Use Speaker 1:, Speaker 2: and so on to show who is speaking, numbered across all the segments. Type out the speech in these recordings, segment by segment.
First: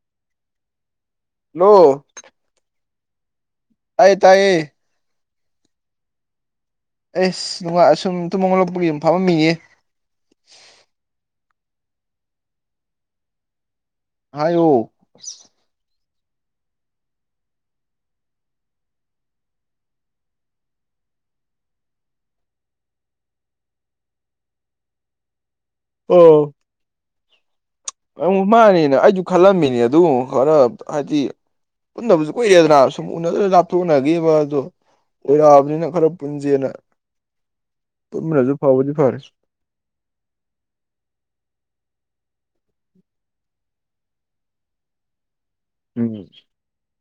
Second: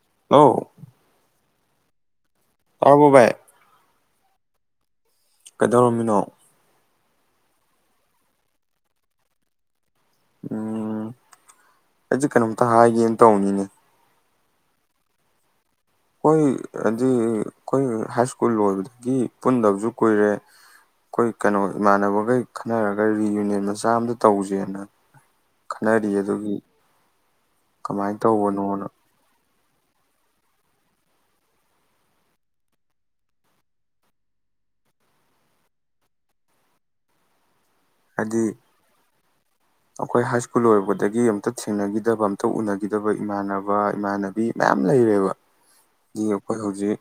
Speaker 1: [unintelligible]
Speaker 2: ꯅꯣ
Speaker 1: ꯇꯥꯔꯕꯣ ꯚꯥꯏ
Speaker 2: ꯇꯥꯌꯦ ꯇꯥꯌꯦ
Speaker 1: ꯀꯩꯗꯧꯔꯝꯃꯤꯅꯣ
Speaker 2: ꯑꯦꯁ ꯅꯨꯡꯉꯥꯏ ꯑꯁꯨꯝ ꯇꯨꯃ ꯍꯧꯒꯠꯂꯛꯄꯒꯤ ꯑꯗꯨꯨꯝ ꯐꯝꯃꯥꯝꯃꯤꯌꯦ
Speaker 1: ꯎꯝ ꯑꯩꯁꯦ ꯀꯩꯅꯣꯝꯇ ꯍꯥꯏꯒꯦꯅ ꯇꯧꯅꯤꯅꯦ
Speaker 2: ꯍꯥꯏꯌꯣ
Speaker 1: ꯍꯣꯏ ꯍꯥꯏꯗꯤ ꯑꯈꯣꯏ ꯍꯥꯏ ꯁ꯭ꯀꯨꯜ ꯂꯣꯏꯕꯗꯒꯤ ꯄꯨꯟꯗꯕꯁꯨ ꯀꯨꯏꯔꯦ ꯑꯈꯣꯏ ꯀꯩꯅꯣ ꯏꯃꯥꯟꯅꯕꯈꯩ ꯈꯟꯅꯔꯒ ꯔꯤꯌꯨꯅꯤꯌꯟ ꯃꯆꯥ ꯑꯃꯝꯇ ꯇꯧꯁꯦꯅ ꯈꯟꯅꯔꯤꯌꯦ ꯑꯗꯨꯒꯤ ꯀꯃꯥꯏꯅ ꯇꯧꯕꯅꯣꯅ
Speaker 2: ꯃꯅꯦꯅ ꯑꯩꯁꯨ ꯈꯜꯂꯝꯃꯤ ꯑꯗꯨꯒꯨꯝ ꯈꯔ ꯍꯥꯏꯗꯤ ꯄꯨꯟꯗꯕꯁꯨ ꯀꯨꯏꯔꯦꯗꯅ ꯁꯨꯝ ꯎꯅꯗꯅ ꯂꯥꯞꯊꯣꯛꯅꯈꯤꯕꯗꯣ ꯀꯨꯏꯔꯛꯑꯕꯥꯅꯤꯅ ꯈꯔ ꯄꯨꯟꯁꯦꯅ
Speaker 1: ꯍꯥꯏꯗꯤ ꯑꯈꯣꯏ ꯍꯥꯏ ꯁ꯭ꯀꯨꯜ ꯂꯣꯏꯔꯛꯄꯗꯒꯤ ꯑꯝꯇ ꯊꯦꯡꯅꯈꯤꯗꯕ ꯑꯝꯇ ꯎꯅꯈꯤ ꯈꯤꯗꯕ ꯏꯃꯥꯟꯅꯕ ꯏꯃꯥꯟꯅꯕꯤ ꯃꯌꯥꯝ ꯂꯩꯔꯦꯕ
Speaker 2: ꯎꯝ
Speaker 1: ꯑꯈꯣꯏ ꯍꯧꯖꯤꯛ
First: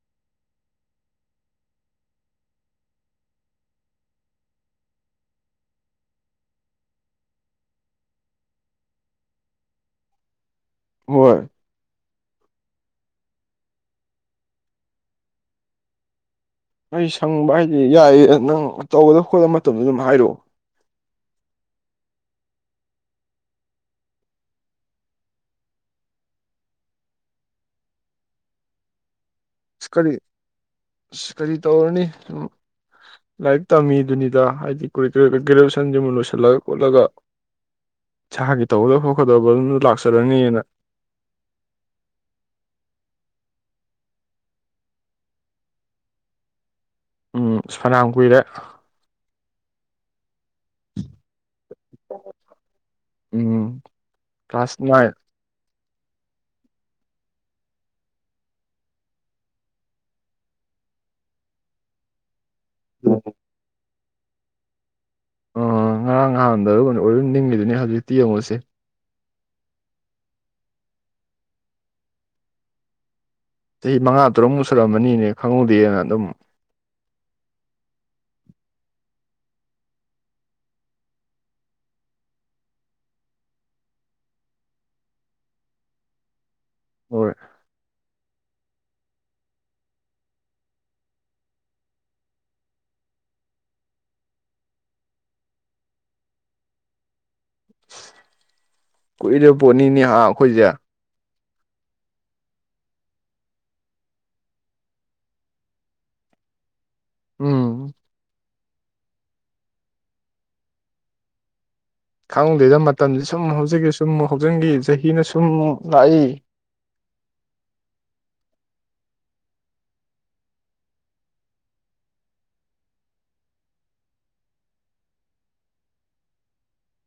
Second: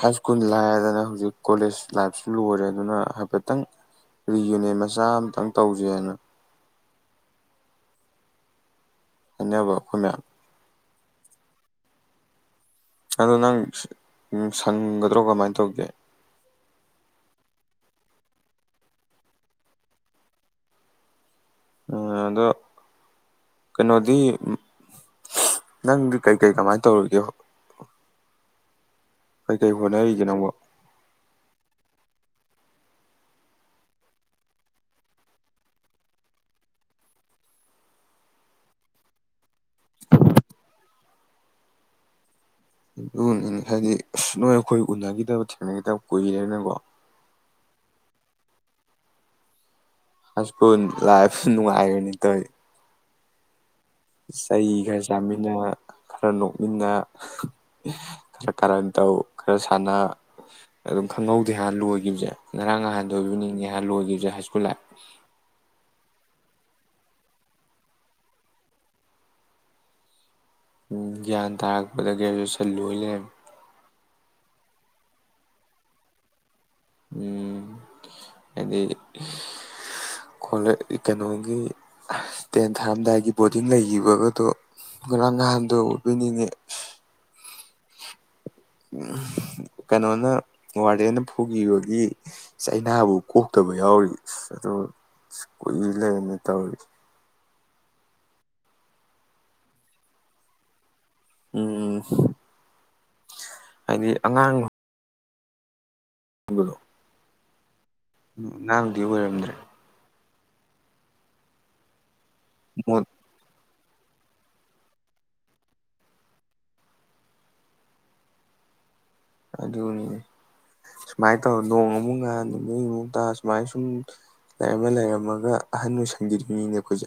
Speaker 1: ꯍꯥꯏ ꯁ꯭ꯀꯨꯜ ꯂꯥꯏꯔꯗꯥꯅꯥ ꯍꯧꯖꯤꯛ ꯀꯣꯂꯦꯖ ꯂꯥꯏꯄꯁꯨ ꯂꯣꯏꯔꯦ ꯑꯗꯨꯅ ꯍꯥꯏꯐꯦꯠꯇꯪ ꯔꯤꯌꯨꯅꯤꯌꯟ ꯃꯆꯥ ꯇꯪ ꯇꯧꯖꯦꯅ ꯍꯥꯏꯅꯕ ꯑꯈꯣꯏ ꯃꯌꯥꯝ
Speaker 2: ꯍꯣꯏ
Speaker 1: ꯑꯗꯣ ꯅꯪ ꯁꯪꯒꯗ꯭ꯔꯣ ꯀꯃꯥꯏ ꯇꯧꯒꯦ
Speaker 2: ꯑꯩ ꯁꯪꯕ ꯍꯥꯏꯖꯦ ꯌꯥꯏꯌꯦ ꯅꯪ ꯇꯧꯒꯗ ꯈꯣꯠꯀꯗ ꯃꯇꯝꯗꯣ ꯑꯗꯨꯝ ꯍꯥꯏꯔꯛꯑꯣ
Speaker 1: ꯑꯗꯣ ꯀꯩꯅꯣꯗꯤ ꯅꯪꯗꯤ ꯀꯩꯀꯩ ꯀꯃꯥꯏꯅ ꯇꯧꯔꯤꯒꯦ ꯀꯩꯀꯩ
Speaker 2: ꯀꯔꯤ
Speaker 1: ꯍꯣꯠꯅꯔꯤꯒꯦ ꯅꯪꯕꯣ
Speaker 2: ꯀꯔꯤ ꯇꯧꯔꯅꯤ ꯂꯥꯏꯔꯤꯛ ꯇꯝꯃꯤꯗꯨꯅꯤꯗ ꯍꯥꯏꯗꯤ ꯒ꯭ꯔꯦꯖꯨꯋꯦꯁꯟꯁꯤ ꯑꯃꯨꯛ ꯂꯣꯏꯁꯤꯜꯂꯒ ꯈꯣꯠꯂꯒ ꯏꯁꯥꯒꯤ ꯇꯧꯒꯗꯕ ꯈꯣꯠꯀꯗꯕ ꯑꯗꯨꯗ ꯂꯥꯛꯆꯔꯅꯤꯅ
Speaker 1: ꯍꯥꯏꯗꯤ ꯑꯁ ꯅꯣꯏ ꯑꯩꯈꯣꯏ ꯎꯅꯈꯤꯗꯕ ꯊꯦꯡꯅꯈꯤꯗꯕ ꯀꯨꯏꯔꯦꯅꯀꯣ
Speaker 2: ꯎꯝ ꯁꯅꯥꯝ ꯀꯨꯏꯔꯦ
Speaker 1: ꯑꯁꯀꯣꯟ ꯂꯥꯏꯐ ꯅꯨꯡꯉꯥꯏꯔꯅꯤ ꯇꯧ
Speaker 2: ꯎꯝ
Speaker 1: ꯆꯍꯤ
Speaker 2: ꯀ꯭ꯂꯥꯁ
Speaker 1: ꯈꯔ
Speaker 2: ꯅꯥꯏꯟ
Speaker 1: ꯆꯥꯃꯤꯅ ꯈꯔ ꯅꯣꯛꯃꯤꯟꯅ ꯈꯔ ꯀꯔꯟ ꯇꯧ ꯈꯔ ꯁꯥꯟꯅ ꯑꯗꯨꯝ ꯈꯪꯍꯧꯗꯦ ꯍꯥꯏꯥꯟꯅ ꯂꯣꯏꯈꯤꯕꯁꯦ ꯉꯔꯥꯡ ꯅꯍꯥꯟꯗ ꯑꯣꯏꯕꯤꯅꯤꯡꯉ ꯍꯥ ꯂꯣꯏꯒ ꯍꯥꯏꯁ꯭ꯀꯨꯂ ꯂꯥꯄ
Speaker 2: ꯑ ꯉꯔꯥꯡ ꯅꯍꯥꯟꯗ ꯑꯗꯨ ꯑꯣꯏꯝ ꯅꯤꯡꯉꯗꯨꯅꯤ ꯍꯧꯖꯤꯛꯇꯤ ꯌꯦꯡꯉꯨꯁꯦ
Speaker 1: ꯎꯝ ꯒ꯭ꯌꯥꯟ ꯇꯥꯔꯛꯄꯗ ꯒ꯭ꯔꯦꯁꯨꯁꯟ ꯂꯣꯏ ꯂꯩꯔꯝꯃꯦ
Speaker 2: ꯑꯩ ꯃꯉꯥ ꯇꯔꯨꯛ ꯃꯨꯁꯜꯛꯑꯃꯅꯤꯅꯦ ꯈꯪꯍꯨꯗꯦꯅ ꯑꯗꯨꯝ
Speaker 1: ꯎꯝ ꯍꯥꯏꯗꯤ ꯀꯩꯅꯣꯒꯤ ꯇꯦꯟ ꯊꯥꯔꯝꯗꯥꯏꯒꯤ ꯕꯣꯔꯗꯤꯡ ꯂꯩꯈꯤꯕꯒꯗꯣ ꯉꯔꯥꯡ ꯅꯍꯥꯟꯗ ꯑꯣꯏꯕꯣꯏꯅꯤꯡꯑ
Speaker 2: ꯍꯣꯏ
Speaker 1: ꯀꯩꯅꯣꯅ ꯋꯥꯔꯗꯦꯟꯅ ꯐꯨꯈꯤꯕꯒꯤ ꯆꯩꯅꯥꯕꯨ ꯀꯣꯛꯇꯕ ꯌꯥꯎꯔꯤ ꯑꯗꯣ ꯀꯨꯏ ꯂꯩꯔꯅ ꯇꯧꯔꯤ
Speaker 2: ꯀꯨꯏꯔꯤꯕ ꯄꯣꯠꯅꯤꯅꯦ ꯑꯩꯈꯣꯏꯁꯦ
Speaker 1: ꯎꯝ ꯎꯝ ꯍꯥꯏꯗꯤ ꯑꯉꯥꯡ ꯎꯣꯡꯒꯗꯣ
Speaker 2: ꯎꯝ
Speaker 1: ꯎꯝ ꯅꯥꯡꯗꯤ ꯑꯣꯏꯔꯝꯗ꯭ꯔꯦ
Speaker 2: ꯈꯪꯗꯦꯗ
Speaker 1: ꯃꯣꯠ
Speaker 2: ꯃꯇꯝꯁ ꯁꯨꯝ ꯍꯧꯖꯟꯒꯤ ꯁꯨꯝ ꯁꯨꯝ ꯍꯧꯖꯤꯪꯒꯤ ꯆꯍꯤꯅ ꯁꯨꯝ ꯂꯥꯛꯏ
Speaker 1: ꯑꯗꯨꯅꯤ ꯁꯨꯃꯥꯏꯅ ꯇꯧꯔ ꯅꯣꯡ ꯑꯃꯨꯛ ꯉ ꯅꯨꯅꯤꯃꯨꯛꯇꯥ ꯁꯨꯃꯥꯏ ꯁꯨꯝ ꯂꯩꯔꯝꯃ ꯂꯩꯔꯝꯃꯒ ꯑꯍꯟ ꯑꯣꯏ ꯁꯪꯕꯤꯔꯤꯉꯤꯅꯦ ꯑꯩꯈꯣꯏꯁꯦ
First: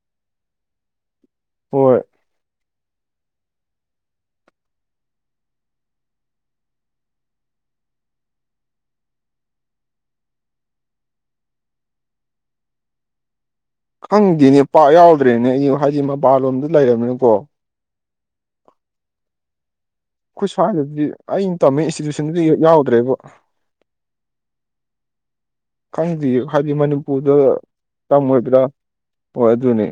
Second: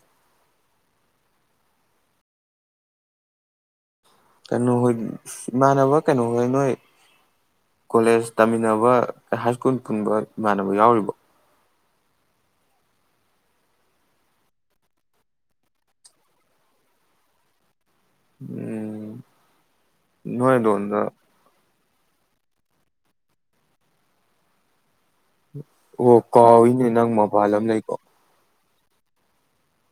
Speaker 2: ꯍꯣꯏ
Speaker 1: ꯀꯩꯅꯣ ꯍꯣꯏ ꯏꯃꯥꯟꯅꯕ ꯀꯩꯅꯣ ꯍꯣꯏ ꯅꯣꯏ ꯀꯣꯂꯦꯖ ꯇꯝꯃꯤꯟꯅꯕ ꯍꯥꯏ ꯁ꯭ꯀꯨꯜ ꯄꯨꯟꯕ ꯏꯃꯥꯟꯅꯕ ꯌꯥꯎꯔꯤꯕ
Speaker 2: ꯈꯪꯗꯦꯅꯦ ꯄꯥꯛ ꯌꯥꯎꯗ꯭ꯔꯦꯅꯦ ꯑꯩꯁꯨ ꯍꯥꯏꯗꯤ ꯃꯄꯥꯟꯂꯣꯝꯗ ꯂꯩꯔꯕꯃꯤꯅꯀꯣ
Speaker 1: ꯎꯝ ꯅꯣꯏ ꯑꯗꯣꯝꯗ
Speaker 2: ꯈꯨꯁꯗꯗꯤ ꯑ ꯇꯝꯃꯦ ꯏꯟꯁꯇꯤꯇ꯭ꯌꯨꯁꯟꯗꯨꯗꯤ ꯌꯥꯎꯗ꯭ꯔꯦꯕ
Speaker 1: ꯑꯣ
Speaker 2: ꯈꯪꯗꯦ ꯍꯥꯏꯗꯤ
Speaker 1: ꯀꯥꯎꯏꯅꯦ ꯅꯪ
Speaker 2: ꯃꯅꯤꯄꯨꯔꯗ
Speaker 1: ꯃꯄꯥꯟ ꯂꯝ ꯂꯩꯀꯣ
Speaker 2: ꯇꯝꯃꯣꯏꯕ꯭ꯔꯥ ꯍꯣꯏ ꯑꯗꯨꯅꯦ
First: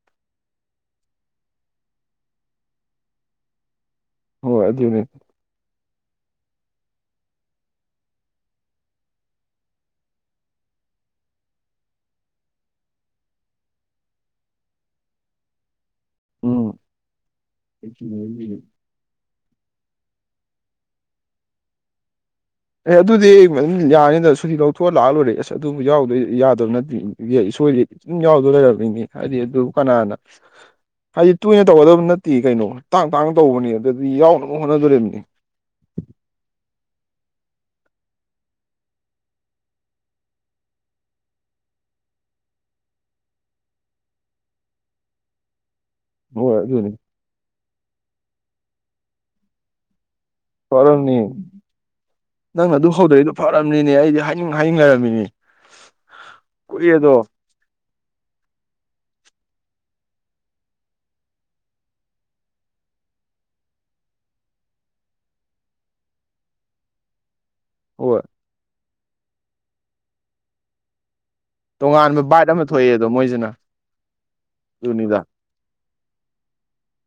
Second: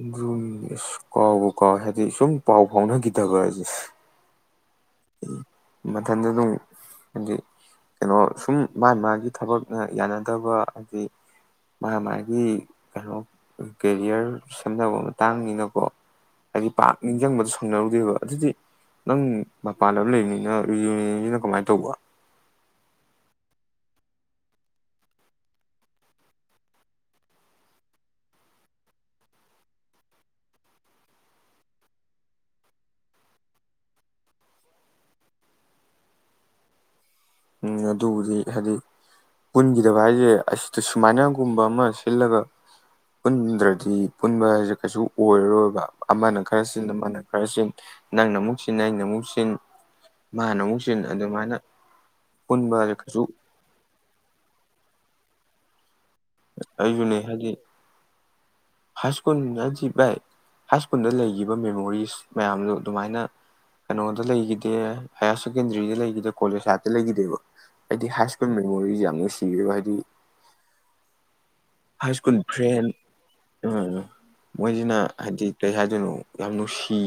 Speaker 1: ꯑꯗꯨ ꯑꯁ ꯀꯥꯎꯕ ꯀꯥꯎ ꯍꯥꯏꯗꯤ ꯁꯨꯝ ꯄꯥꯎ ꯐꯥꯎꯅꯈꯤꯗꯕꯁꯦ
Speaker 2: ꯍꯣꯏ ꯗꯨꯅꯤ
Speaker 1: ꯃꯊꯟꯗ ꯑꯗꯨꯝ ꯍꯥꯏꯗꯤ ꯀꯩꯅꯣ ꯁꯨꯝ ꯃꯥꯒꯤ ꯃꯥꯒꯤ ꯊꯕꯛꯅ ꯌꯥꯅꯗꯕ ꯍꯥꯏꯗꯤ ꯃꯥ ꯃꯥꯒꯤ ꯀꯩꯅꯣ ꯀꯦꯔꯤꯌꯔ ꯁꯦꯝꯅꯕ ꯃꯇꯥꯡꯅꯤꯅꯀꯣ
Speaker 2: ꯎꯝ
Speaker 1: ꯏꯩ ꯄꯥꯛ ꯅꯤꯡꯁꯤꯡꯕꯗꯣ ꯁꯪꯅꯔꯨꯗꯦꯕ ꯑꯗꯨꯗꯤ
Speaker 2: ꯑꯦ
Speaker 1: ꯅꯪ ꯃꯄꯥꯟꯗ ꯑꯃ ꯂꯩꯕꯅꯤꯅ [unintelligible] ꯀꯃꯥꯏꯅ ꯇꯧꯕ
Speaker 2: ꯑꯦ ꯑꯗꯨꯗꯤ ꯑꯗꯨꯝ ꯌꯥꯅꯤꯗ ꯁꯨꯇꯤ ꯂꯧꯊꯣꯛꯑ ꯂꯥꯛꯑ ꯂꯣꯏꯔꯦ ꯑꯁ ꯑꯗꯨꯕꯨ ꯌꯥꯎꯗꯣꯏ ꯌꯥꯗꯕ ꯅꯠꯇꯦ ꯏꯁꯣꯏꯗꯤ ꯁꯨꯝ ꯌꯥꯎꯗꯣꯏ ꯂꯩꯔꯕꯅꯤꯅꯦ ꯍꯥꯏꯗꯤ ꯑꯗꯨ ꯀꯅꯥꯅ ꯍꯥꯏꯗꯤ ꯇꯣꯏꯅ ꯇꯧꯒꯗꯕ ꯅꯠꯇꯦ ꯀꯩꯅꯣ ꯇꯥꯡ ꯇꯥꯡꯅ ꯇꯧꯕꯅꯤ ꯑꯗꯨꯗꯤ ꯌꯥꯎꯅꯕ ꯍꯣꯠꯅꯗꯣꯔꯤꯕꯅꯤ
Speaker 1: ꯎꯝ ꯑꯗꯨꯕꯨꯗꯤ ꯍꯥꯏꯗꯤ ꯄꯨꯟꯈꯤꯗꯕ ꯍꯥꯏꯁꯦ ꯑꯁꯤ ꯁꯨꯃꯥꯏꯅꯒꯨꯝꯕ ꯑꯃ ꯁꯤꯜꯂꯒ ꯄꯨꯟꯗ꯭ꯔꯗꯤ ꯄꯨꯟꯕ ꯍꯥꯏꯁꯦ ꯀꯩꯁꯨ ꯑꯣꯏꯔꯔꯣꯏꯕ ꯑꯃꯅ
Speaker 2: ꯍꯣꯏ
Speaker 1: ꯈꯔ ꯆꯤꯟ
Speaker 2: ꯑꯗꯨꯅꯤ
Speaker 1: ꯑꯃꯅ ꯈꯔ ꯁꯤꯟ ꯅꯪꯅ ꯑꯃꯨꯛ ꯁꯤꯟ ꯑꯩꯅ ꯑꯃꯨꯛ ꯁꯤꯟ ꯃꯥꯅ ꯑꯃꯨꯛ ꯆꯤꯟ ꯑꯗꯨꯃꯥꯏꯅ
Speaker 2: ꯅꯪ
Speaker 1: ꯄꯨꯟꯕ
Speaker 2: ꯑꯗꯨ
Speaker 1: ꯍꯥꯏꯁꯦ ꯀꯩꯁꯨ
Speaker 2: ꯍꯧꯗꯣꯛꯏꯗꯣ ꯐꯥꯔꯝꯅꯤ ꯅꯦ ꯑꯩꯗꯤ ꯍꯥꯏꯅꯤꯡ ꯍꯥꯏꯅꯤꯡ ꯉꯔꯝꯃꯤꯅꯤ
Speaker 1: ꯑꯩꯁꯨꯅꯦ ꯍꯥꯏꯗꯤ ꯍꯥꯏ ꯁ꯭ꯀꯨꯜ ꯍꯥꯏꯗꯤ ꯚꯥꯏ ꯍꯥꯏ ꯁ꯭ꯀꯨꯜꯗ ꯂꯩꯈꯤꯕ ꯃꯦꯃꯣꯔꯤꯁ ꯃꯌꯥꯝꯗꯣ ꯑꯗꯨꯃꯥꯏꯅ ꯀꯩꯅꯣꯗ ꯂꯩꯈꯤꯗꯦ ꯍꯥꯌꯌꯔ ꯁꯦꯀꯦꯟꯗꯔꯤꯗ ꯂꯩꯈꯤꯗꯦ ꯀꯣꯂꯦꯖ ꯂꯥꯞꯏꯗꯇ ꯂꯩꯈꯤꯗꯦꯕ ꯑꯩꯗꯤ
Speaker 2: ꯍꯣꯏ
Speaker 1: ꯍꯥꯏ ꯁ꯭ꯀꯨꯜ ꯃꯦꯃꯣꯔꯤꯁ ꯌꯥꯝ [unintelligible] ꯍꯥꯏ
Speaker 2: ꯇꯣꯉꯥꯟꯕ
Speaker 1: ꯁ꯭ꯀꯨꯜ
Speaker 2: ꯕꯥꯏꯠ ꯑꯃ
Speaker 1: ꯐ꯭ꯔꯦꯟ
Speaker 2: ꯊꯣꯛꯑꯦ ꯑꯗꯣ ꯃꯣꯏꯁꯤꯅ
Speaker 1: ꯃꯣꯏꯁꯤꯅ
Speaker 2: ꯑꯗꯨꯅꯤꯗ
Speaker 1: ꯍꯥꯏꯗꯤ ꯀꯔꯤ ꯍꯥꯏꯗꯣꯏꯅꯣ ꯌꯥꯝ ꯅꯨꯡꯁꯤ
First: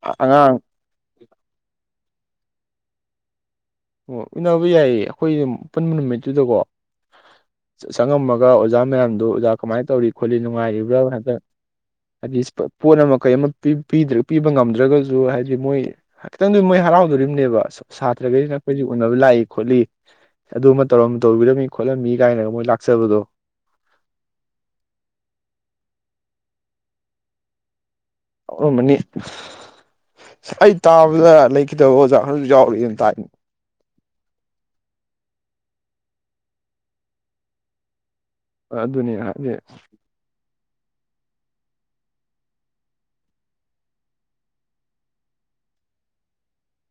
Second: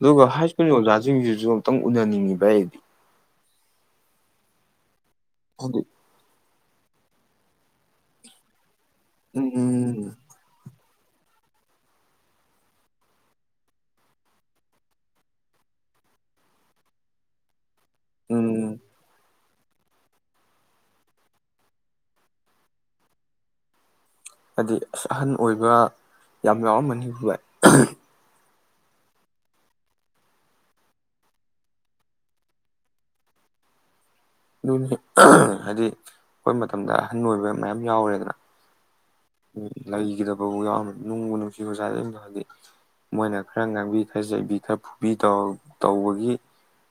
Speaker 1: ꯑꯗꯨꯒ ꯍꯥꯏ
Speaker 2: ꯑꯉꯥꯡ
Speaker 1: ꯁ꯭ꯀꯨꯜꯒꯤ ꯑꯣꯖꯥꯁꯤꯡꯁꯤꯁꯨ ꯑꯃꯨꯛꯇꯪ ꯎꯅꯅꯤꯡꯉꯤ ꯚꯥꯏ ꯑꯩꯗꯤ
Speaker 2: ꯑꯣ ꯎꯅꯕ ꯌꯥꯏꯌꯦ ꯑꯩꯈꯣꯏ
Speaker 1: ꯍꯥꯏꯗꯤ
Speaker 2: ꯄꯨꯟꯕ ꯅꯨꯃꯤꯠꯇꯨꯗꯀꯣ ꯆꯪꯉꯝꯃꯒ ꯑꯣꯖꯥ ꯃꯌꯥꯝꯗꯣ ꯑꯣꯖꯥ ꯀꯃꯥꯏꯅ
Speaker 1: ꯎꯝ
Speaker 2: ꯇꯧꯔꯤ ꯈꯣꯠꯂꯤ ꯅꯨꯡꯉꯥꯏꯔꯤꯕ꯭ꯔꯥ ꯑꯗ ꯍꯥꯏꯗꯤ ꯄꯣꯠ ꯑꯃ ꯀꯩ ꯑꯃ ꯄꯤꯕ ꯉꯝꯗ꯭ꯔꯒꯁꯨ ꯍꯥꯏꯗꯤ ꯃꯣꯏ ꯈꯤꯇꯪꯗꯤ ꯃꯣꯏ ꯍꯔꯥꯎꯗꯣꯔꯤꯕꯅꯦꯕ ꯑ ꯁꯥꯇ꯭ꯔꯒꯩꯅ
Speaker 1: ꯎꯝ
Speaker 2: ꯑꯩꯈꯣꯏ ꯎꯅꯕ ꯂꯥꯛꯏ ꯈꯣꯠꯂꯤ ꯑꯗꯨꯃ ꯇꯧꯔꯝ ꯇꯧꯕꯤꯔꯝꯃꯤ ꯈꯣꯠꯂꯝꯃꯤ ꯀꯥꯏꯅꯒ ꯃꯣꯏ ꯂꯥꯛꯆꯕꯗꯣ
Speaker 1: ꯍꯥꯏꯗꯤ ꯑꯁ ꯑꯍꯟ ꯑꯣꯏꯕ ꯌꯥꯝ ꯌꯥꯎꯔꯝꯃꯅꯤ
Speaker 2: ꯌꯥꯎꯔꯝꯃꯅꯤ ꯑꯩ ꯇꯥꯕꯗ ꯂꯩꯈꯤꯗꯕ ꯑꯣꯖ ꯑꯍꯜꯁꯨ ꯌꯥꯎꯔꯛꯑꯦꯅ ꯇꯥꯏ
Speaker 1: ꯑꯗꯨꯅꯤ ꯍꯥꯏꯗꯤ ꯑꯩꯈꯣꯏ ꯃꯇꯝꯗ ꯑꯍꯟ ꯑꯣꯏꯕ ꯃꯌꯥꯝ ꯌꯥꯎꯔꯦꯗꯅ
Speaker 2: ꯑꯗꯨꯅꯤ ꯍꯥꯏꯗꯤ
Speaker 1: ꯎ ꯅꯨꯡꯕꯨ ꯅꯨꯡꯁꯤ ꯑꯣꯖꯥꯗꯗꯣ ꯍꯥꯏꯗꯤ ꯃꯣꯏꯅ ꯈꯔ ꯉꯥꯡꯕꯤ ꯈꯔ ꯆꯩꯕꯤ ꯈꯔ ꯐꯨꯕꯤ ꯇꯧꯕꯒꯤ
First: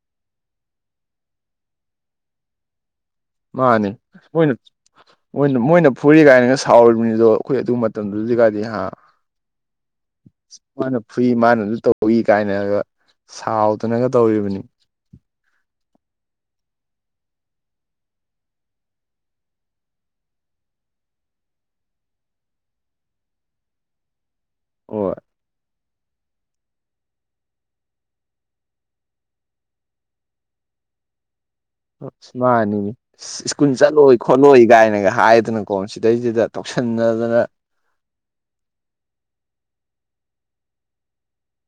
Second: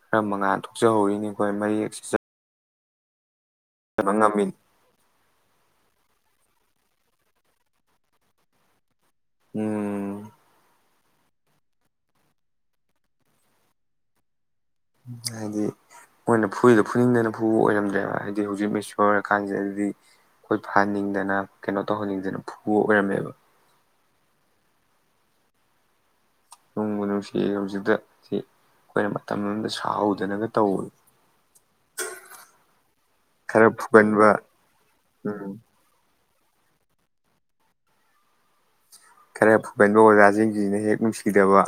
Speaker 1: ꯈꯔ ꯃꯉꯥꯜ ꯊꯣꯛꯆꯍꯧꯔꯤꯅꯤ ꯑꯩꯈꯣꯏ ꯃꯌꯦꯛ
Speaker 2: ꯃꯥꯅꯤ
Speaker 1: ꯆꯕ
Speaker 2: ꯃꯣꯏꯅ
Speaker 1: ꯉꯝꯃꯤꯅꯤ
Speaker 2: ꯃꯣꯏꯅ ꯃꯣꯏꯅ ꯐꯨꯔꯤ ꯀꯥꯏꯅꯒ ꯁꯥꯎꯔꯤꯕꯅꯤꯗꯣ ꯑꯩꯈꯣꯏ ꯑꯗꯨ ꯃꯇꯝꯗꯨꯗꯤꯒꯗꯤ ꯍꯥ
Speaker 1: ꯎꯝ
Speaker 2: ꯃꯥꯅ ꯐꯨꯏ ꯃꯥꯅꯁꯨ ꯇꯧꯏ ꯀꯥꯏꯅꯒ ꯁꯥꯎꯗꯅꯒ ꯇꯧꯔꯤꯕꯅꯤ
Speaker 1: ꯍꯥꯏꯗꯤ ꯃꯣꯏꯅ ꯐꯨꯔꯤꯗꯣ ꯐꯨꯅꯤꯡꯗꯅ ꯐꯨꯕ ꯑꯣꯏꯔꯝꯗ꯭ꯔꯦꯕ ꯍꯥꯏꯗꯤ ꯍꯧꯖꯤꯛ ꯃꯦꯆꯤꯌꯣꯔ ꯑꯣꯏꯔꯀꯥꯟꯁꯤꯗꯗꯤ ꯑꯩꯈꯣꯏ ꯐꯍꯟꯅꯤꯡꯗꯅ ꯀꯩꯅꯣ ꯇꯧꯍꯟꯅꯤꯡꯗꯅ ꯐꯨꯕ ꯑꯣꯏꯔꯝꯃꯦꯕ
Speaker 2: ꯍꯣꯏ
Speaker 1: ꯅꯣꯡꯕꯨ ꯅꯨꯡꯁꯤ ꯍꯧꯖꯤꯛꯇ ꯁꯤ ꯑꯩꯈꯣꯏꯅ ꯃꯇꯝ ꯑꯃꯗ ꯁꯥꯎꯗꯅꯒ ꯇꯎꯕꯗꯣ
Speaker 2: ꯁ ꯃꯥꯅꯤꯡꯅꯤ ꯁ꯭ꯀꯨꯜ ꯆꯠꯂꯣꯏ
Speaker 1: ꯐꯨꯒꯟꯕ
Speaker 2: ꯈꯣꯠꯂꯣꯏ ꯀꯥꯏꯅꯒ
Speaker 1: ꯎꯝ
Speaker 2: ꯍꯥꯏꯗꯅꯀꯣ ꯁꯤꯗꯩꯁꯤꯗ ꯇꯧꯁꯤꯟꯅꯗꯅ
Speaker 1: ꯈꯔ ꯐꯧꯒꯟꯕ ꯑꯣꯖꯥꯁꯤꯡꯁꯤꯅ ꯍꯦꯛ ꯅꯨꯡꯁꯤꯗꯕ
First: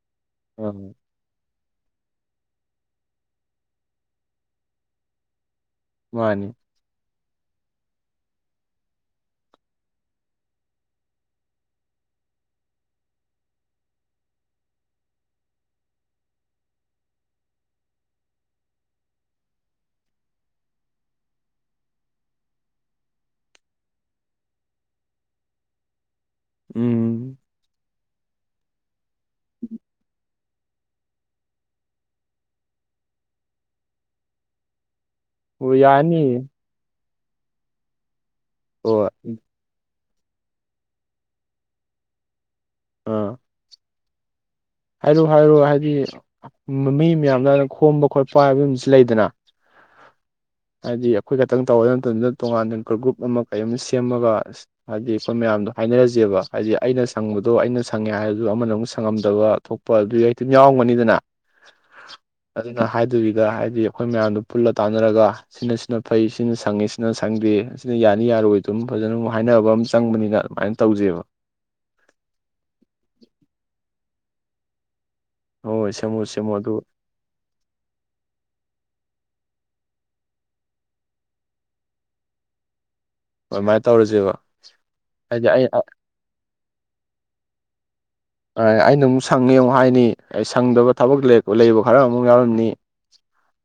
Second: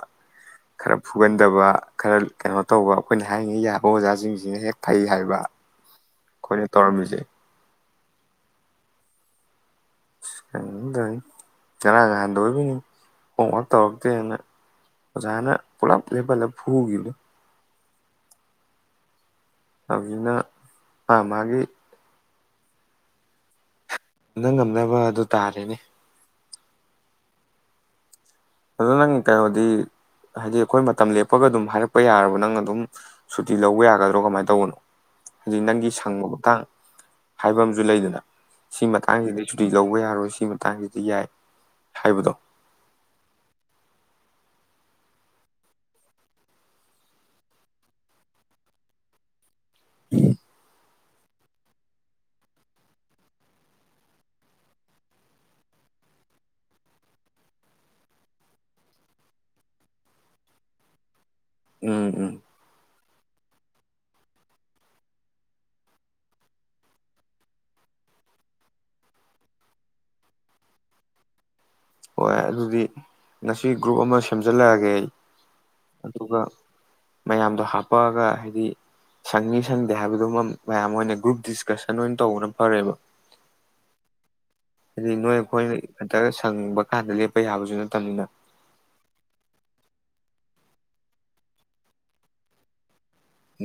Speaker 2: ꯑꯥ
Speaker 1: ꯈꯔ ꯐꯨꯒꯟꯗꯕ ꯈꯔ ꯀꯩꯅꯣ ꯇꯧꯕ ꯑꯩꯈꯣꯏꯅ ꯍꯥꯏꯔꯤꯉꯩ ꯌꯥꯕ ꯑꯣꯖꯥꯁꯤꯡꯁꯤꯅ ꯍꯦꯛ ꯐꯩ ꯍꯥꯏꯕ
Speaker 2: ꯃꯥꯅꯤ
Speaker 1: ꯑꯩꯈꯣꯏꯅ ꯇꯧꯔꯃꯤꯖꯦ ꯀꯩꯅꯣ ꯇꯧꯅꯤ ꯆꯔꯥ ꯉꯍꯥꯟꯗ ꯑꯣꯏꯔꯕꯣꯏ ꯅꯤꯡꯢ ꯍꯣꯝꯋꯥꯛ ꯇꯧꯔꯛꯇꯦꯅ ꯑꯣꯖꯥꯅ ꯄꯨꯂꯞ ꯂꯦꯞꯍꯜꯂ ꯐꯨꯒꯤꯕꯗꯣ ꯍꯧꯖꯤꯛꯅ ꯃꯥ ꯃꯥꯒꯤ ꯅꯪ ꯉꯝꯅꯕ ꯑꯗꯨ ꯇꯥꯔꯦꯅꯦ
Speaker 2: ꯎꯝ
Speaker 1: ꯑꯗꯨꯗ ꯅꯪ ꯀꯩꯅꯣꯗꯤ ꯍꯥꯏꯗꯤ ꯑꯩꯈꯣꯏ ꯃꯇꯝ ꯂꯦꯞꯄꯒ ꯑꯗꯨꯝ ꯍꯥꯏꯔꯛꯄ ꯌꯥꯔꯕ ꯅꯪ ꯑꯗꯨꯝ ꯁꯨꯇꯤ ꯂꯧꯕ ꯌꯥꯒꯗ꯭ꯔꯣ ꯀꯃꯥꯏꯅ ꯇꯧꯕꯅꯣ ꯍꯧꯖꯤꯛ
Speaker 2: ꯑꯣ
Speaker 1: ꯅꯪꯒꯤ
Speaker 2: ꯌꯥꯅꯤ
Speaker 1: ꯁꯪꯕ ꯃꯇꯥꯡ ꯍꯥꯏꯕ ꯑꯃꯁꯨ ꯂꯩꯗꯅ ꯁꯤ
Speaker 2: ꯍꯣꯏ
Speaker 1: ꯃꯇꯥꯡꯁꯤꯗꯩ ꯁꯨꯇꯤ ꯂꯧ ꯍꯧꯕ ꯌꯥꯔꯣꯏ ꯁꯤ ꯃꯇꯥꯡꯁꯤꯗꯤ ꯌꯥꯏ ꯍꯥꯏꯕꯗꯣ
Speaker 2: ꯑꯥ ꯍꯥꯏꯔꯣ ꯍꯥꯏꯔꯣ ꯍꯥꯏꯗꯤ ꯃꯤ ꯃꯌꯥꯝꯅ ꯈꯣꯝꯕ ꯈꯣꯠꯄ ꯍꯥꯏꯕ ꯑꯃꯁꯨ ꯂꯩꯗꯅ
Speaker 1: [inaudible]
Speaker 2: ꯍꯥꯏꯗꯤ ꯑꯩꯈꯣꯏ ꯈꯛꯇꯪ ꯇꯧ ꯒꯗꯕ ꯅꯠꯇꯕꯅꯤꯅ ꯇꯣꯉꯥꯟꯅ ꯒ꯭ꯔꯨꯞ ꯑꯃ ꯀꯔꯤꯝ ꯁꯦꯝꯃꯒ ꯍꯥꯏꯗꯤ ꯑꯩꯈꯣꯏ ꯃꯌꯥꯝꯗꯣ ꯍꯥꯏꯅꯔꯁꯦꯕ ꯍꯥꯏꯗꯤ ꯑꯩꯅ ꯁꯪꯕꯗꯣ ꯑꯩꯅ ꯁꯪꯉꯦ ꯍꯥꯏꯔꯁꯨ ꯑꯃꯅ ꯑꯃꯨꯛ ꯁꯪꯉꯝꯗꯕ ꯊꯣꯛꯄ ꯑꯗꯨ ꯍꯦꯛꯇ ꯌꯥꯎꯔꯝꯒꯅꯤꯗꯅ
Speaker 1: ꯎꯝ ꯎꯝ
Speaker 2: ꯑꯗꯨꯅ ꯍꯥꯏꯗꯔꯤ ꯁꯤꯗ ꯍꯥꯏꯗꯤ ꯑꯩꯈꯣꯏ ꯃꯌꯥꯝꯗꯨ ꯄꯨꯜꯂ ꯇꯥꯟꯅꯔꯒ ꯁꯤꯅ ꯁꯤꯅ ꯐꯩ ꯁꯤꯅ ꯁꯪꯉꯤ ꯁꯤꯅ ꯁꯪꯗꯦ ꯑꯁꯤꯅ ꯌꯥꯅꯤ ꯌꯥꯔꯣꯏ ꯑꯗꯨꯝ ꯐꯖꯅ ꯍꯥꯏꯅꯕ ꯑꯃ ꯆꯪꯕꯅꯤꯅ ꯑꯗꯨꯃꯥꯏꯅ ꯇꯧꯖꯦꯕ
Speaker 1: ꯍꯣꯏ ꯑꯗꯨꯗꯤ ꯉꯁꯤ ꯒ꯭ꯔꯨꯞ ꯑꯃ ꯁꯦꯝꯖꯤꯜꯂꯛ ꯑꯒꯦ ꯑꯩ
Speaker 2: ꯍꯣꯏ ꯍꯣꯏ ꯁꯦꯝꯃꯣ
Speaker 1: ꯑꯗꯨꯒ
Speaker 2: ꯁꯦꯝꯃꯣ ꯑꯗꯨ
Speaker 1: ꯃꯌꯥꯝꯗꯣ ꯍꯥꯞꯄꯛ ꯑꯒ ꯍꯥꯏꯗꯤ ꯁꯪꯉꯤ ꯁꯪꯗꯦ ꯍꯥꯏꯕꯗꯨ ꯃꯌꯥꯝ ꯑꯣꯏꯅ ꯒ꯭ꯔꯨꯞ ꯗꯤꯁꯀꯁꯟ ꯑꯣꯏꯅ ꯇꯧꯕꯅ ꯐꯔꯦꯕ
Speaker 2: ꯑꯗꯨꯃꯥꯏꯅ ꯇꯧꯔꯁꯦꯕ
Speaker 1: ꯑꯗꯨꯗꯤ ꯅꯣꯏ
Speaker 2: ꯍꯥꯏꯗꯤ ꯑꯩ
Speaker 1: ꯑꯩꯈꯣꯏꯅ ꯍꯛꯇ ꯁꯪꯕ ꯀꯥꯟꯗ ꯂꯦꯞꯄ ꯌꯥꯕꯁꯨ ꯅꯠꯇꯕꯅꯤꯅ
Speaker 2: ꯑꯩꯅ ꯑꯃꯨꯛ ꯁꯪꯉꯦ ꯑꯃꯨꯛ ꯍꯥꯏꯅꯤ ꯑꯩ ꯁꯪꯗꯕ ꯊꯕꯛ ꯂꯩꯕ ꯈꯔ ꯑꯃꯨꯛ ꯌꯥꯎꯔꯝꯅꯤ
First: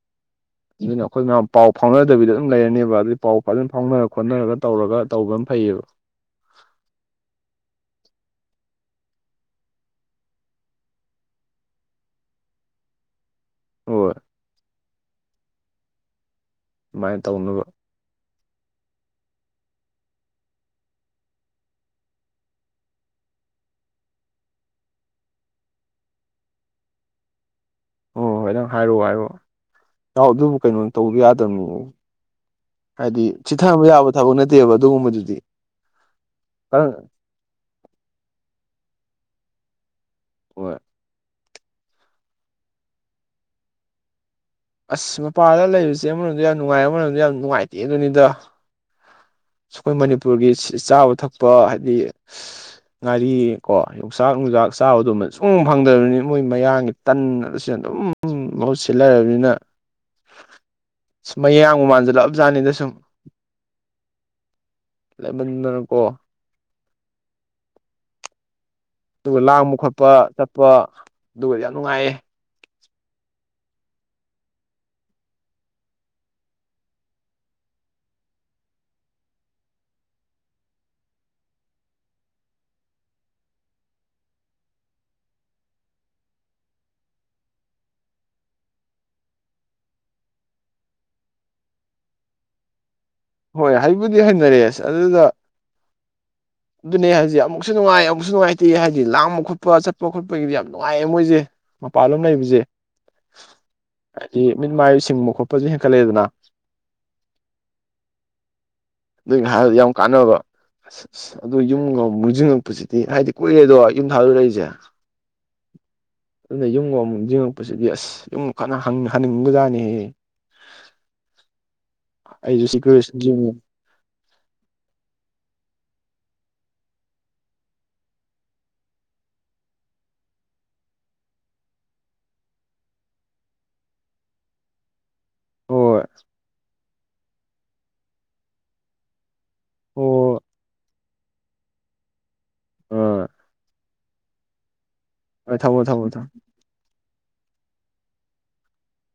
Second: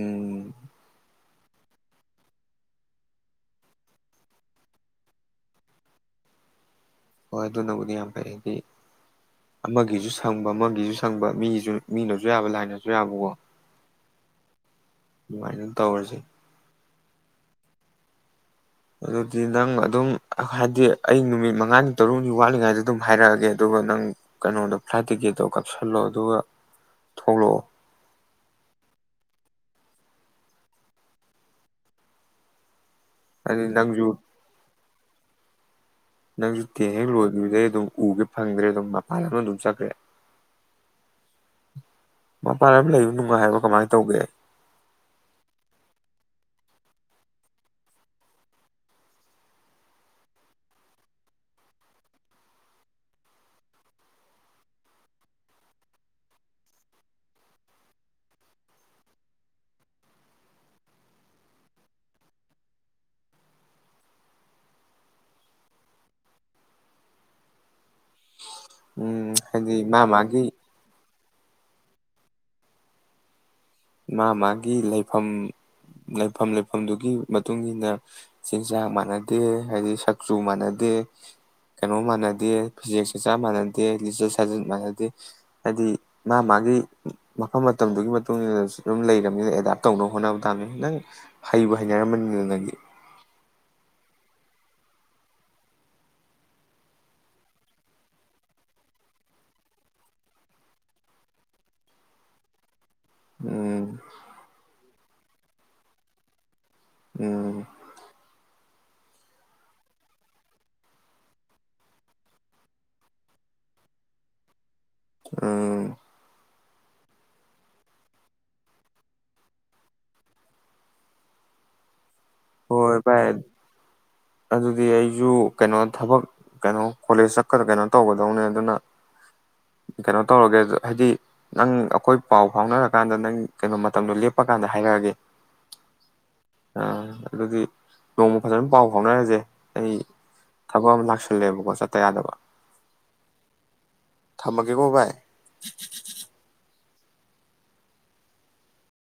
Speaker 1: ꯎꯝ
Speaker 2: ꯑꯗꯨꯅ ꯑꯩꯈꯣꯏ ꯃꯌꯥꯝ ꯄꯥꯎ ꯐꯥꯎꯅꯗꯕꯤꯗ ꯑꯗꯨꯝ ꯂꯩꯔꯅꯦꯕ ꯑꯗꯨꯗꯤ ꯄꯥꯎ ꯐꯖꯅ ꯐꯥꯎꯅꯔ ꯈꯣꯠꯅꯔꯒ ꯇꯧꯔꯒ ꯇꯧꯕ ꯑꯃ ꯐꯩꯌꯦꯕ
Speaker 1: ꯍꯣꯏ ꯑꯗꯨꯅꯕꯨꯗꯤ ꯌꯥꯝ ꯐꯩ ꯍꯥꯏꯗꯤ ꯑꯃꯒꯤꯁꯨ ꯁꯪꯕ ꯑꯃꯒꯤꯁꯨ ꯁꯪꯕ ꯃꯤꯁꯨ ꯃꯤꯅꯁꯨ ꯌꯥꯕ ꯂꯥꯏꯅꯁꯨ ꯌꯥꯕꯀꯣ
Speaker 2: ꯍꯣꯏ
Speaker 1: ꯑꯗꯨꯃꯥꯏꯅ ꯇꯧꯔꯁꯤ
Speaker 2: ꯁꯨꯃꯥꯏꯅ ꯇꯧꯅꯕ
Speaker 1: ꯑꯗꯨꯗꯤ ꯅꯪ ꯑꯗꯨꯝ ꯍꯥꯏꯗꯤ ꯑꯩ ꯅꯨꯃꯤꯠ ꯃꯉꯥꯅꯤ ꯇꯔꯨꯛꯅꯤ ꯋꯥꯠꯂꯤꯉꯥꯏꯗ ꯑꯗꯨꯝ ꯍꯥꯏꯔꯛ ꯑꯒꯦ ꯑꯗꯨꯒ ꯅꯪ ꯀꯩꯅꯣꯗꯣ ꯐ꯭ꯂꯥꯏꯠ ꯇꯤꯛꯀꯦꯠꯇꯣ ꯀꯥꯛꯁꯜꯂꯣ ꯑꯗꯨꯒ ꯊꯣꯛꯂꯛꯑꯣ
Speaker 2: ꯑꯣ ꯍꯣꯏ ꯅꯪ ꯍꯥꯏꯔꯛꯑꯣ ꯍꯥꯏꯔꯛꯑꯣ ꯌꯥꯎ ꯑꯗꯨꯕꯨ ꯀꯩꯅꯣ ꯇꯧ ꯌꯥꯗꯕꯅꯤ ꯍꯥꯏꯗꯤ
Speaker 1: ꯑꯗꯨꯗꯤ
Speaker 2: ꯆꯤꯊꯕ
Speaker 1: ꯅꯪꯁꯨ
Speaker 2: ꯌꯥꯕ ꯊꯕꯛ ꯅꯠꯇꯦꯕ ꯑꯗꯨꯒꯨꯝꯕꯗꯨꯗꯤ
Speaker 1: ꯅꯪꯁꯨ ꯇꯦꯟ ꯍꯦꯛ
Speaker 2: ꯍꯣꯏ
Speaker 1: ꯂꯣꯒꯤꯕꯗꯩ ꯑꯗꯨꯝ ꯎꯒꯦ ꯐꯪꯗ꯭ꯔꯦ ꯑꯗꯨꯝ ꯃꯥꯗꯤ ꯂꯣꯟ ꯂꯣꯟ ꯆꯠꯈꯔꯦ
Speaker 2: ꯍꯣꯏ
Speaker 1: ꯃꯄꯥꯟꯂꯝ ꯂꯩꯕ ꯅꯨꯡꯉꯥꯏꯕ꯭ꯔꯣ ꯀꯃꯥꯏꯅ ꯇꯧꯒꯦ
Speaker 2: ꯑꯁ ꯃꯄꯥꯜꯗ ꯂꯩꯕꯁꯦ ꯑꯃꯣꯗ ꯌꯥꯝ ꯅꯨꯡꯉꯥꯏ ꯑꯃ ꯃꯔꯣꯝꯗꯣ ꯌꯥꯝ ꯅꯨꯡꯉꯥꯏꯇꯦ ꯑꯗꯨꯅꯤꯗ ꯑꯩꯈꯣꯏ ꯃꯅꯤꯄꯨꯔꯒꯤ ꯆꯥꯕ ꯊꯛꯄ ꯍꯥꯏꯗꯤ ꯉꯥꯔꯤ ꯀꯣ ꯌꯣꯡꯆꯥꯛ ꯅꯨꯡꯆꯥꯛ ꯆꯥꯕꯗꯃ ꯁꯨꯝ ꯐꯪꯗ꯭ꯔꯕꯅꯤꯅ ꯃꯣꯏ ꯃꯌꯥꯡꯒꯤ ꯇꯟꯅ ꯑꯗꯨꯁꯨ ꯑꯗꯨꯝ ꯃꯍꯨꯠ ꯁꯤꯜ ꯂꯩꯔꯕꯅꯤꯅ ꯃꯌꯥꯡꯒ ꯃꯥꯟꯁꯤꯜꯂꯞꯖꯥꯠꯅꯤꯗ ꯁꯨꯝ ꯭ꯂꯩꯃꯟꯗꯅ ꯀꯣ
Speaker 1: ꯎꯝ
Speaker 2: ꯑꯗꯨꯒ ꯂꯥꯡꯕ
Speaker 1: ꯍꯥꯏꯗꯤ ꯃꯥ
Speaker 2: ꯈꯣꯠꯄ
Speaker 1: ꯃꯥꯒꯤ
Speaker 2: ꯆꯠꯄ ꯑꯗꯨꯒꯗꯤ ꯌꯥꯝ ꯅꯨꯡꯉꯥꯏꯌꯦ
Speaker 1: ꯃꯥ ꯃꯥꯒꯤ ꯂꯩꯐꯝ ꯂꯩꯐꯝ ꯂꯩꯐꯝꯗꯨꯒꯤ ꯏ ꯃꯇꯨꯡꯏꯟꯅ ꯆꯤꯟꯖꯥꯛ ꯃꯥꯟꯅꯗꯦ ꯍꯥꯏꯗꯤ ꯆꯛꯆꯨ ꯃꯥꯟꯅꯗꯦ ꯀꯩꯅꯣ ꯃꯥꯟꯅꯗꯦ ꯐꯤꯖꯦꯛ ꯆꯆꯥ ꯃꯥꯟꯅꯗꯦ ꯂꯤꯆꯠ ꯁꯥꯖꯠ ꯃꯥꯟꯅꯗꯦ ꯍꯥꯏꯗꯤ ꯃꯥ ꯃꯥꯒꯤ ꯃꯐꯝ ꯃꯇꯝꯗꯨꯒꯤ ꯃꯇꯨꯡ ꯏꯟꯅ ꯑꯗꯨꯝ ꯂꯩꯔꯕꯅꯤꯅ ꯑꯦꯗꯥꯞ ꯇꯧꯅꯕ ꯍꯣꯠꯅꯕ ꯇꯥꯅꯤ ꯈꯤ ꯅꯪ ꯍꯩꯕ ꯍꯩꯅꯔꯝꯕꯅꯤꯗ ꯅꯪꯗꯤ
Speaker 2: ꯍꯣꯏ ꯍꯥꯏꯕꯨꯗꯤ ꯍꯩꯅꯔꯦ ꯑꯁ ꯑꯗꯨꯗ ꯑꯗꯨꯅꯦ ꯍꯥꯏꯁꯦ ꯑꯃꯨꯛꯁꯨ ꯅꯨꯡꯉꯥꯏ ꯑꯃꯨꯛꯁꯨ ꯅꯨꯡꯉꯥꯏꯇꯦ ꯍꯥꯏꯗꯤ ꯂꯥꯡꯕ ꯈꯣꯠꯄ ꯆꯠꯄ ꯈꯣꯠꯄꯒꯤꯗꯤ ꯌꯥꯝ ꯅꯨꯡꯉꯥꯏꯌꯦ ꯃꯣꯏꯁꯦ ꯃꯄꯥꯟꯂꯣꯝ ꯂꯩꯕꯁꯦ
Speaker 1: ꯎꯝ
Speaker 2: ꯍꯥꯏꯗꯤ ꯃꯤꯠꯃꯥꯏꯁꯤꯡꯕ ꯈꯣꯠꯄ ꯄꯖꯦ ꯍꯦꯡꯥꯟꯀꯠꯂꯦꯗꯅ
Speaker 1: ꯎꯝ
Speaker 2: ꯑꯗꯨꯩꯅ ꯍꯥꯏꯕꯗ ꯌꯥꯝ ꯀꯥꯟꯅꯕ ꯑꯁ ꯑꯁ ꯑꯗꯨ ꯌꯨꯝꯒ ꯃꯨꯁꯤꯁꯤꯡꯉꯛꯄꯁꯤꯗꯤ ꯍꯥꯏꯗꯤ ꯀꯨꯏꯔꯦꯗꯣ ꯌꯨꯝ ꯊꯥꯗꯨꯔꯛꯏꯁꯦ
Speaker 1: ꯎꯝ
Speaker 2: ꯑꯗꯨꯅ ꯌꯨꯝ ꯑꯃꯃꯨꯛ ꯌꯦꯡꯉꯛꯄꯁꯤꯗꯤ ꯑꯁ ꯌꯨꯝ ꯀꯅ ꯍꯟꯅꯤꯡꯒꯖꯥꯅꯤꯍ ꯑꯩꯁꯨ
Speaker 1: ꯍꯣꯏ
Speaker 2: ꯁꯤꯀꯟꯁꯟ ꯁꯦ
Speaker 1: ꯚꯥꯏ
Speaker 2: ꯃꯨꯛ
Speaker 1: ꯑꯗꯨꯗꯤ ꯑꯩꯁꯨ ꯀꯩꯅꯣ ꯊꯕꯛ ꯀꯩꯅꯣ ꯀꯣꯂꯦꯖ ꯆꯠꯀꯗ ꯀꯩꯅꯣ ꯇꯧꯒꯗꯧꯅꯦ ꯑꯗꯨꯅ ꯀꯩꯅꯣ ꯇꯧꯔꯒꯦ ꯍꯥꯏꯗꯤ ꯅꯪ ꯑꯩꯈꯣꯏ ꯄꯥꯎ ꯐꯥꯎꯅꯔꯀꯥꯟꯗ ꯅꯪ ꯀꯩꯅꯣ ꯃꯇꯝꯗꯣ ꯂꯦꯞꯄꯀꯥꯟꯗ ꯍꯥꯏꯔꯛꯑꯒꯦ
Speaker 2: ꯍꯣꯏ
Speaker 1: ꯑꯥ ꯑꯗꯨꯒꯤ ꯅꯣꯡꯃ ꯐꯖꯅ ꯄꯥꯎ ꯐꯥꯎꯅꯔꯁꯦ ꯑꯩ
Speaker 2: ꯍꯣꯏ
Speaker 1: ꯊꯕꯛ ꯑꯃ ꯂꯥꯛꯆ ꯈꯜꯂꯦꯕꯀꯣ ꯆꯠꯇ ꯌꯥꯗꯕ
Speaker 2: ꯑꯥ
Speaker 1: ꯊꯝꯃꯒꯦꯀꯣ ꯚꯥꯏ
Speaker 2: ꯊꯕꯣ ꯊꯕꯣ ꯊ